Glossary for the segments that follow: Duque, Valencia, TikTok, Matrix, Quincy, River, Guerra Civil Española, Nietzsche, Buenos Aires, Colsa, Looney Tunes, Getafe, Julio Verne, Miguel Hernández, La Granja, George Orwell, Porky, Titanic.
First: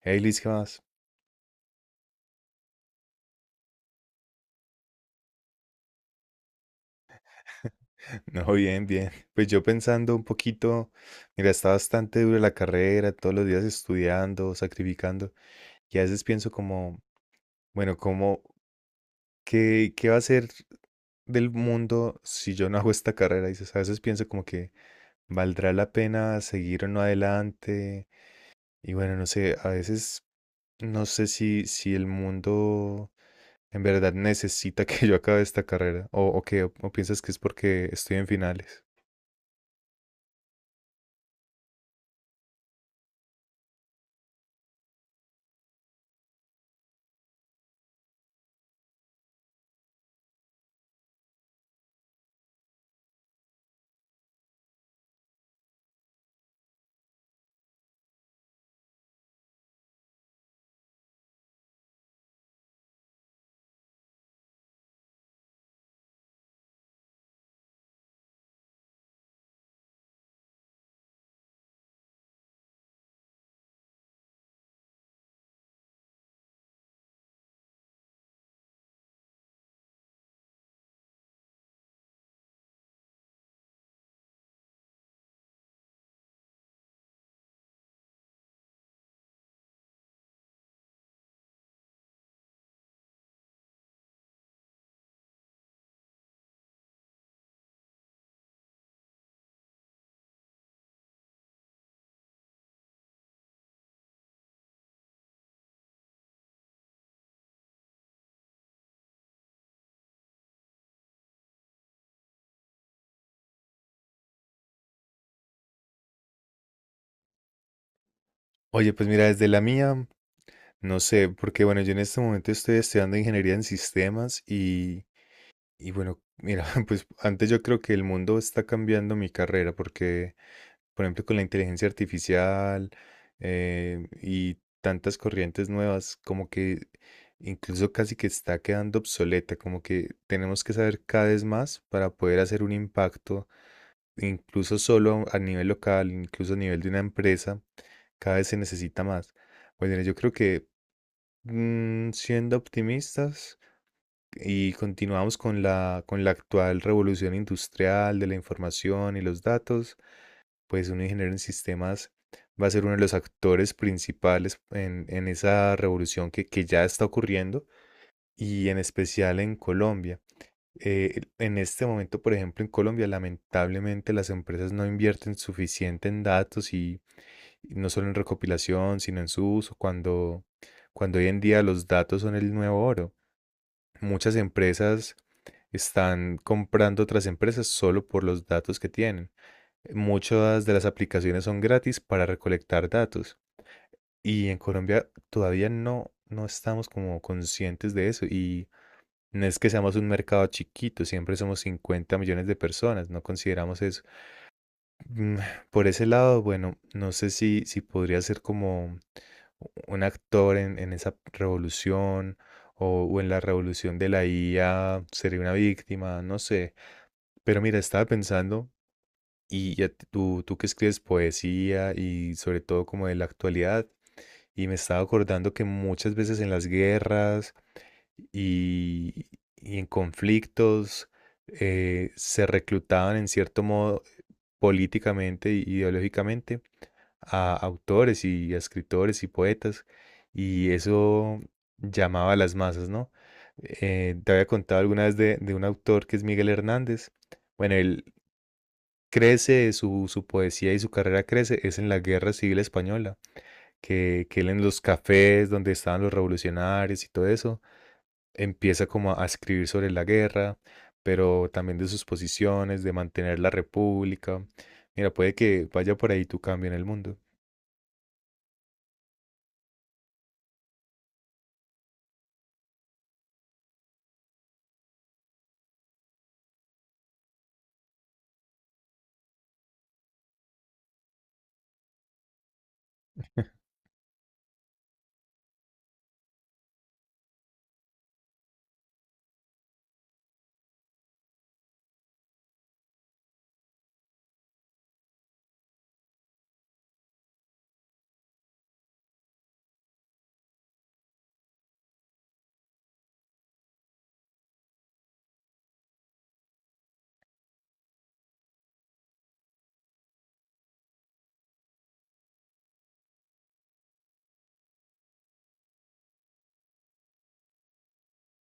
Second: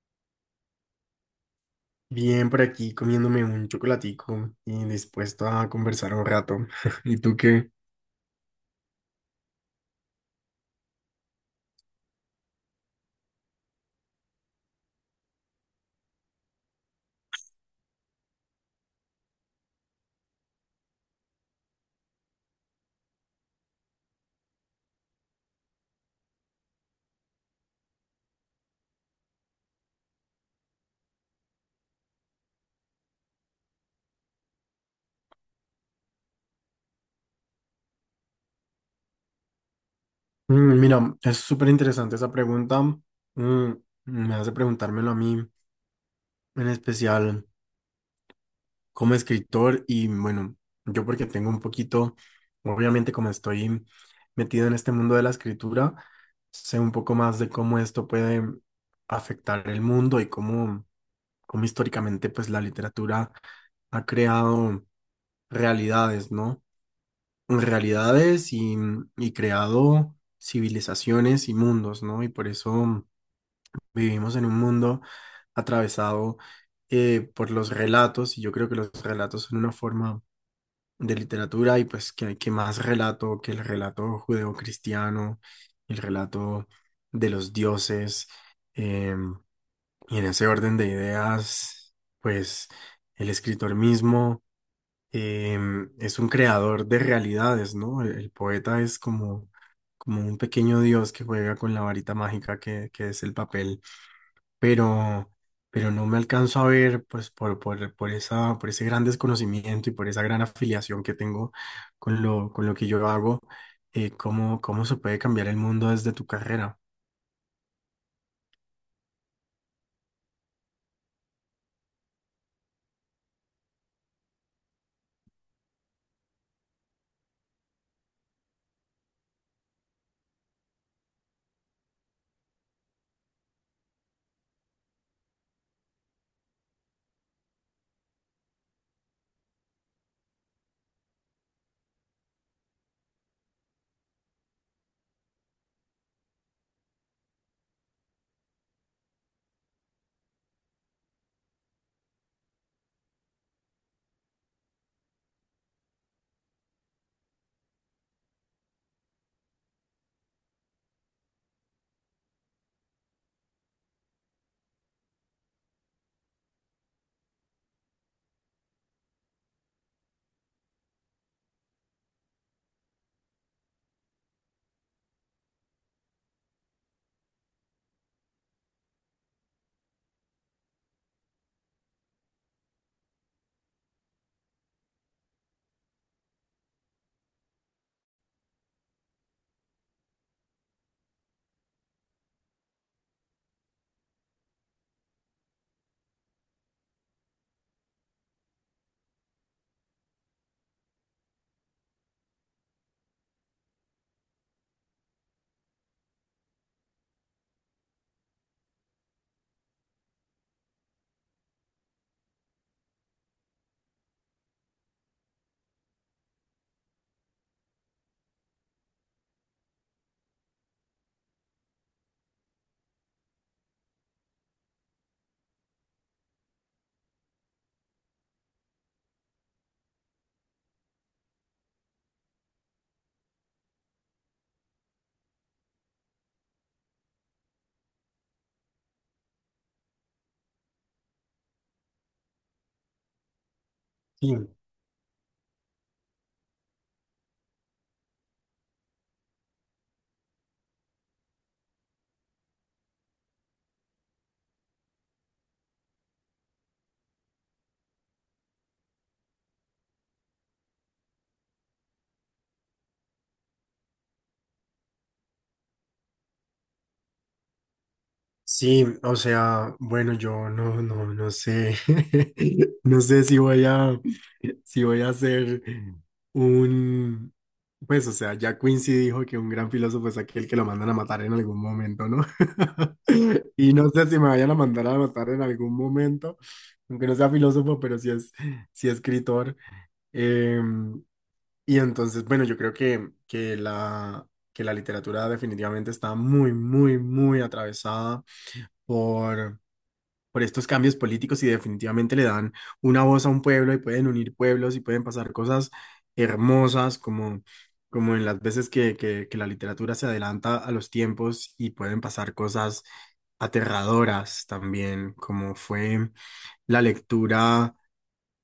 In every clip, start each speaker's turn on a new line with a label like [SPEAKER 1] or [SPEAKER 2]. [SPEAKER 1] Hey Liz, ¿qué más?
[SPEAKER 2] Bien, por aquí comiéndome un chocolatico y dispuesto a conversar un rato. ¿Y tú qué?
[SPEAKER 1] No, bien, bien. Pues yo pensando un poquito, mira, está bastante dura la carrera, todos los días estudiando, sacrificando, y a veces pienso como, bueno, como, ¿qué va a ser del mundo si yo no hago esta carrera? Dices, a veces pienso como que valdrá la pena seguir o no adelante, y bueno, no sé, a veces no sé si el mundo en verdad necesita que yo acabe esta carrera, o qué, o piensas que es porque estoy en finales.
[SPEAKER 2] Mm, mira, es súper interesante esa pregunta. Mm, Me hace preguntármelo a mí, en especial como escritor y bueno, yo porque tengo un poquito, obviamente como estoy metido en este mundo de la escritura, sé un poco más de cómo esto puede afectar el mundo y cómo históricamente pues la literatura ha creado realidades, ¿no? realidades y, y creado civilizaciones y mundos, ¿no? Y por eso vivimos en un mundo atravesado por los relatos, y yo creo que los relatos son una forma de literatura, y pues hay que más relato que el relato judeocristiano, el relato de los dioses. em, y en ese orden de ideas, pues el escritor mismo es un creador de realidades, ¿no? El poeta es como un pequeño dios que juega con la varita mágica que es el papel, pero, pero no me alcanzo a ver, pues, por esa, por ese gran desconocimiento y por esa gran afiliación que tengo con lo que yo hago, cómo se puede cambiar el mundo desde tu carrera.
[SPEAKER 1] Oye, pues mira, desde la mía, no sé, porque bueno, yo en este momento estoy estudiando ingeniería en sistemas y bueno, mira, pues antes yo creo que el mundo está cambiando mi carrera porque, por ejemplo, con la inteligencia artificial y tantas corrientes nuevas, como que incluso casi que está quedando obsoleta, como que tenemos que saber cada vez más para poder hacer un impacto, incluso solo a nivel local, incluso a nivel de una empresa. Cada vez se necesita más. Bueno, yo creo que siendo optimistas y continuamos con la actual revolución industrial de la información y los datos, pues un ingeniero en sistemas va a ser uno de los actores principales en esa revolución que ya está ocurriendo y en especial en Colombia. En este momento, por ejemplo, en Colombia, lamentablemente las empresas no invierten suficiente en datos y no solo en recopilación, sino en su uso, cuando, cuando hoy en día los datos son el nuevo oro. Muchas empresas están comprando otras empresas solo por los datos que tienen. Muchas de las aplicaciones son gratis para recolectar datos y en Colombia todavía no, no estamos como conscientes de eso y no es que seamos un mercado chiquito, siempre somos 50 millones de personas, no consideramos eso. Mm, Por ese lado, bueno, no sé si podría ser como un actor en esa revolución o en la revolución de la IA sería una víctima, no sé. Pero mira, estaba pensando, y ya tú que escribes poesía y sobre todo como de la actualidad, y me estaba acordando que muchas veces en las guerras y, y en conflictos se reclutaban en cierto modo políticamente y ideológicamente a autores y a escritores y poetas, y eso llamaba a las masas, ¿no? Te
[SPEAKER 2] Sí.
[SPEAKER 1] había contado alguna vez de un autor que es Miguel Hernández. Bueno, él crece, su poesía y su carrera crece, es en la Guerra Civil Española, que él en los cafés donde estaban los revolucionarios y todo eso, empieza como a escribir sobre la guerra, pero también de sus posiciones, de mantener la república. Mira, puede que vaya por ahí tu cambio en el mundo.
[SPEAKER 2] Sí, o sea, bueno, yo no sé, no sé si voy si voy a hacer un, pues, o sea, ya Quincy dijo que un gran filósofo es aquel que lo mandan a matar en algún momento, ¿no? Y no sé si me vayan a mandar a matar en algún momento, aunque no sea filósofo, pero sí sí escritor. Em, y entonces, bueno, yo creo que que la literatura definitivamente está muy, muy, muy atravesada por, por estos cambios políticos, y definitivamente le dan una voz a un pueblo y pueden unir pueblos y pueden pasar cosas hermosas como en las veces que la literatura se adelanta a los tiempos, y pueden pasar cosas aterradoras también, como fue la lectura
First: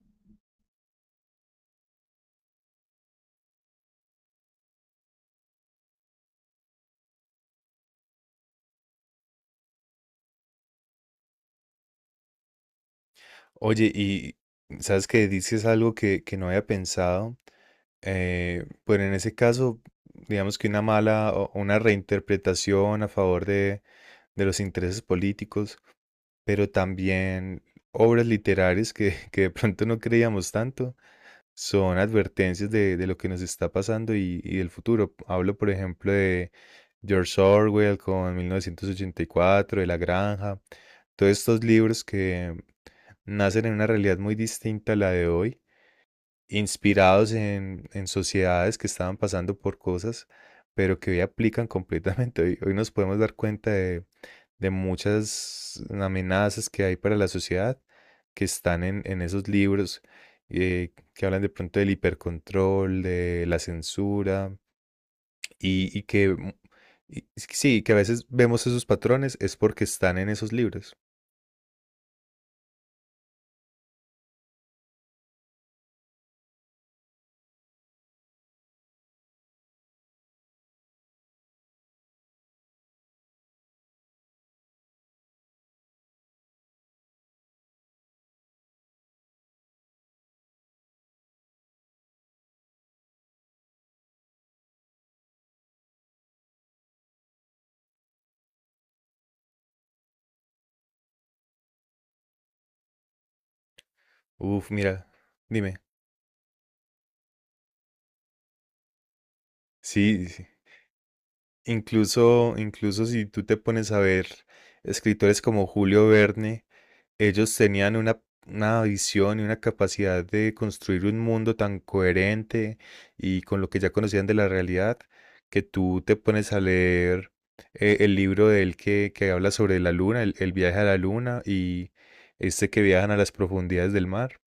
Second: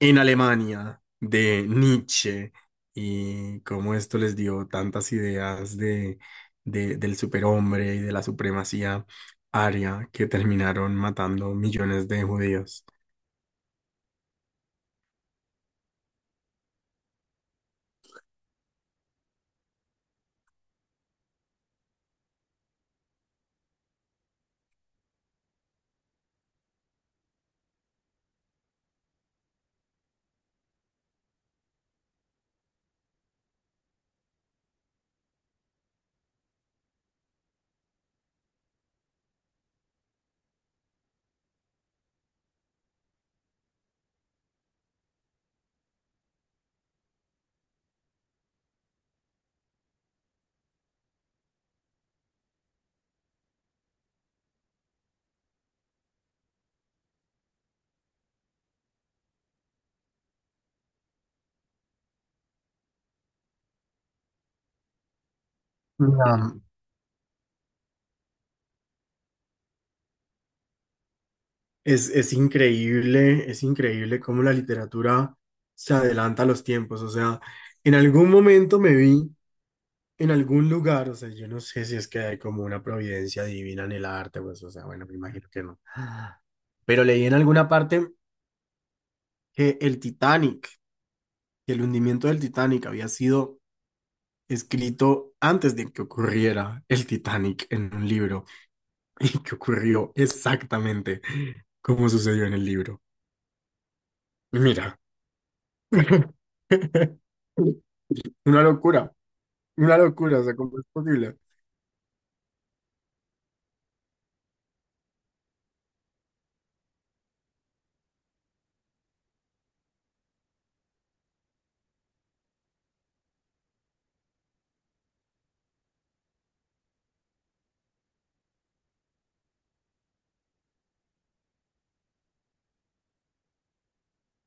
[SPEAKER 2] en Alemania de Nietzsche y cómo esto les dio tantas ideas del superhombre y de la supremacía aria, que terminaron matando millones de judíos.
[SPEAKER 1] Oye, y sabes que dices algo que no había pensado, pero en ese caso, digamos que una mala o una reinterpretación a favor de los intereses políticos, pero también obras literarias que, que de pronto no creíamos tanto, son advertencias de lo que nos está pasando y del futuro. Hablo, por ejemplo, de George Orwell con 1984 de La Granja, todos estos libros que nacen en una realidad muy distinta a la de hoy, inspirados en sociedades que estaban pasando por cosas, pero que hoy aplican completamente. Hoy, hoy nos podemos dar cuenta de muchas amenazas que hay para la sociedad que están en esos libros que hablan de pronto del hipercontrol, de la censura y que
[SPEAKER 2] La-
[SPEAKER 1] y sí, que a veces vemos esos patrones es porque están en esos libros.
[SPEAKER 2] es, es increíble cómo la literatura se adelanta a los tiempos. O sea, en algún momento me vi en algún lugar. O sea, yo no sé si es que hay como una providencia divina en el arte, pues, o sea, bueno, me imagino que no. Pero leí en alguna parte que el Titanic, que el hundimiento del Titanic había sido escrito antes de que ocurriera el Titanic en un libro, y que ocurrió exactamente como sucedió en el libro.
[SPEAKER 1] Uf,
[SPEAKER 2] Mira,
[SPEAKER 1] mira, dime.
[SPEAKER 2] una locura, una
[SPEAKER 1] Sí,
[SPEAKER 2] locura. O
[SPEAKER 1] sí.
[SPEAKER 2] sea, ¿cómo es posible?
[SPEAKER 1] Incluso, incluso si tú te pones a ver escritores como Julio Verne, ellos tenían una visión y una capacidad de construir un mundo tan coherente y con lo que ya conocían de la realidad, que tú te pones a leer el libro de él que habla sobre la luna, el viaje a la luna y este que viajan a las profundidades del mar.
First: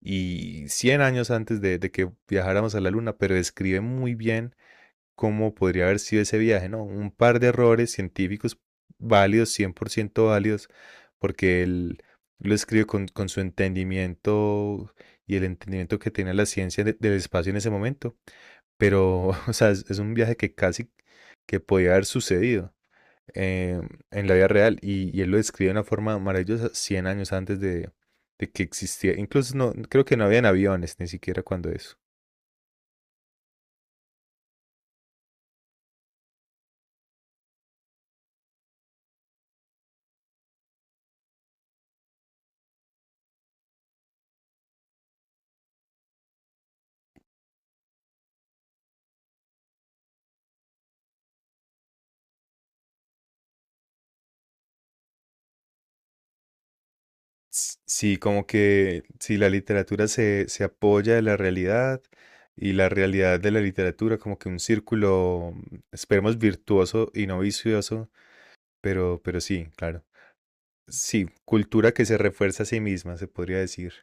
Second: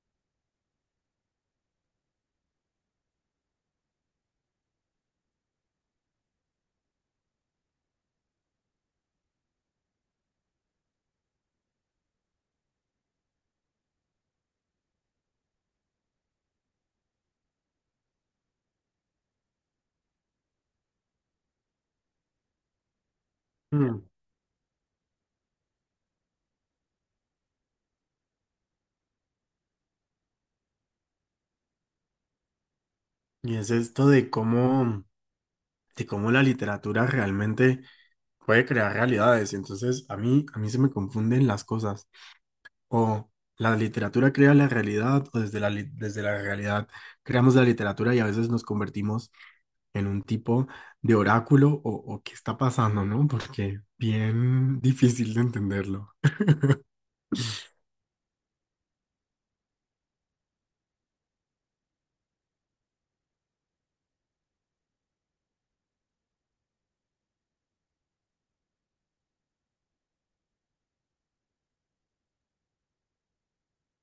[SPEAKER 1] Y 100 años antes de que viajáramos a la luna, pero describe muy bien cómo podría haber sido ese viaje, ¿no? Un par de errores científicos válidos, 100% válidos, porque él lo escribe con su entendimiento y el entendimiento que tenía la ciencia del espacio en ese momento. Pero, o sea, es un viaje que casi que podía haber sucedido eh,
[SPEAKER 2] Mm.
[SPEAKER 1] en la vida real y él lo describe de una forma maravillosa 100 años antes de que existiera. Incluso no, creo que no habían aviones ni siquiera cuando eso.
[SPEAKER 2] Y es esto de de cómo la literatura realmente puede crear realidades. Y entonces a mí se me confunden las cosas. O la literatura crea la realidad, o desde desde la realidad creamos la literatura, y a veces nos convertimos en un tipo de oráculo o qué está pasando, ¿no? Porque bien difícil de entenderlo.
[SPEAKER 1] Sí, como que si la literatura se, se apoya de la realidad y la realidad de la literatura, como que un círculo, esperemos, virtuoso y no vicioso, pero sí, claro. Sí, cultura que se refuerza a sí misma, se podría decir.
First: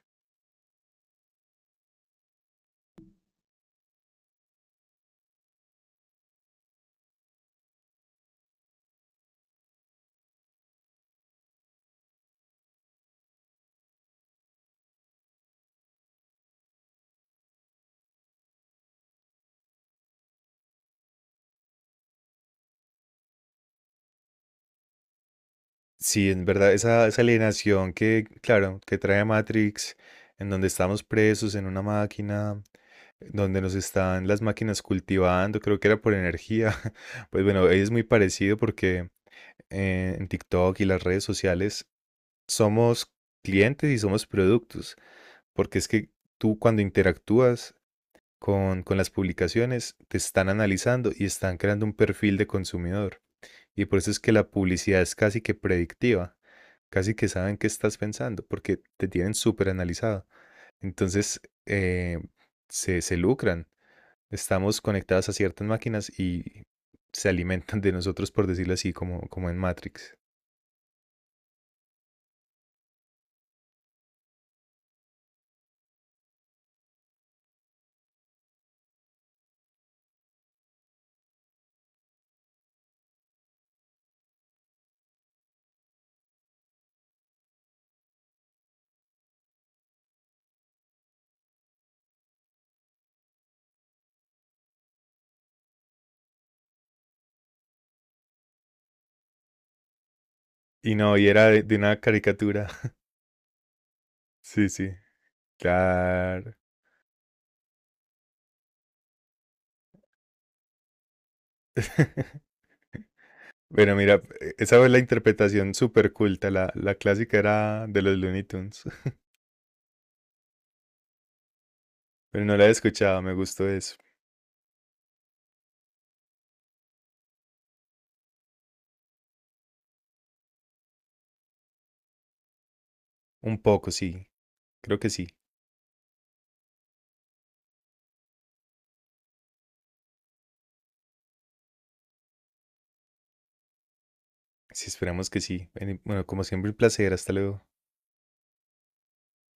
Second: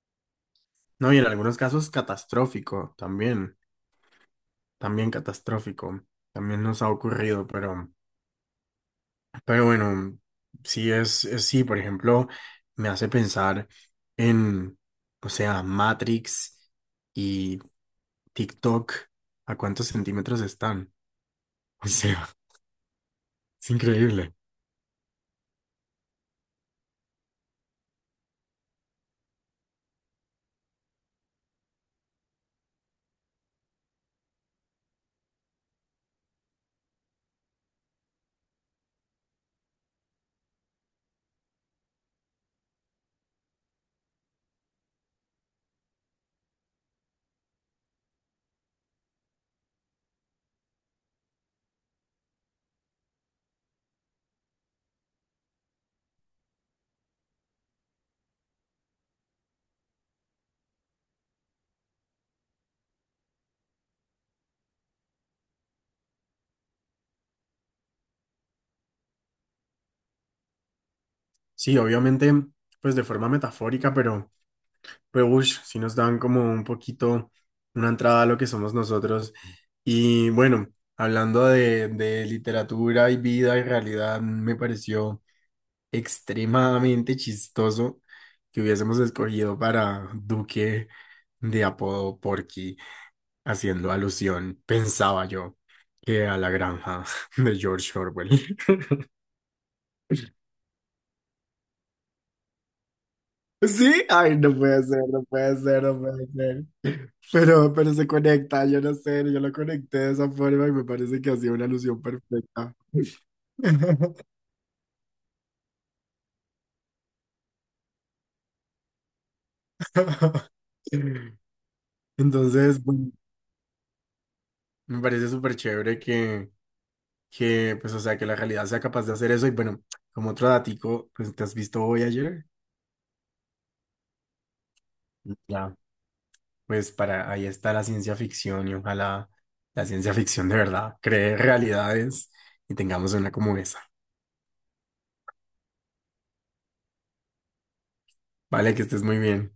[SPEAKER 2] No, y en algunos casos catastrófico también, también catastrófico, también nos ha ocurrido, pero bueno, sí sí, por ejemplo, me hace pensar en, o sea, Matrix y TikTok, ¿a cuántos centímetros están? O sea, es increíble.
[SPEAKER 1] Sí, en verdad, esa alienación que, claro, que trae Matrix, en donde estamos presos en una máquina, donde nos están las máquinas cultivando, creo que era por energía. Pues bueno, ahí es muy parecido porque en TikTok y las redes sociales, somos clientes y somos productos, porque es que tú cuando interactúas con las publicaciones, te están analizando y están creando un perfil de consumidor. Y por eso es que la publicidad es casi que predictiva, casi que saben qué estás pensando, porque te tienen súper analizado. Entonces, se, se lucran. Estamos conectados a ciertas máquinas y se alimentan de nosotros, por decirlo así, como, como en Matrix.
[SPEAKER 2] Sí, obviamente, pues de forma metafórica, pero ush, sí nos dan como un poquito una entrada a lo que somos nosotros. Y bueno, hablando de literatura y vida y realidad, me pareció extremadamente chistoso que hubiésemos escogido para Duque de apodo Porky, haciendo alusión, pensaba yo, que a la granja de George Orwell.
[SPEAKER 1] Y no, y era de una caricatura.
[SPEAKER 2] Sí, ay, no
[SPEAKER 1] Sí,
[SPEAKER 2] puede
[SPEAKER 1] sí,
[SPEAKER 2] ser, no puede ser, no puede
[SPEAKER 1] claro.
[SPEAKER 2] ser. Pero se conecta, yo no sé, yo lo conecté de esa forma y me parece que hacía una alusión perfecta.
[SPEAKER 1] Bueno, mira, esa fue la interpretación súper culta. La clásica era de los Looney Tunes. Pero no la he
[SPEAKER 2] Entonces, bueno,
[SPEAKER 1] escuchado, me gustó eso.
[SPEAKER 2] me parece súper chévere pues, o sea, que la realidad sea capaz de hacer eso. Y bueno, como otro datico, pues, ¿te has visto hoy ayer?
[SPEAKER 1] Un poco, sí. Creo que sí.
[SPEAKER 2] Ya, pues para ahí está la ciencia ficción, y ojalá la ciencia ficción de verdad cree realidades y tengamos una como esa.
[SPEAKER 1] Sí, esperamos que sí. Bueno, bueno, como siempre, un placer. Hasta luego.
[SPEAKER 2] Vale, que estés muy bien.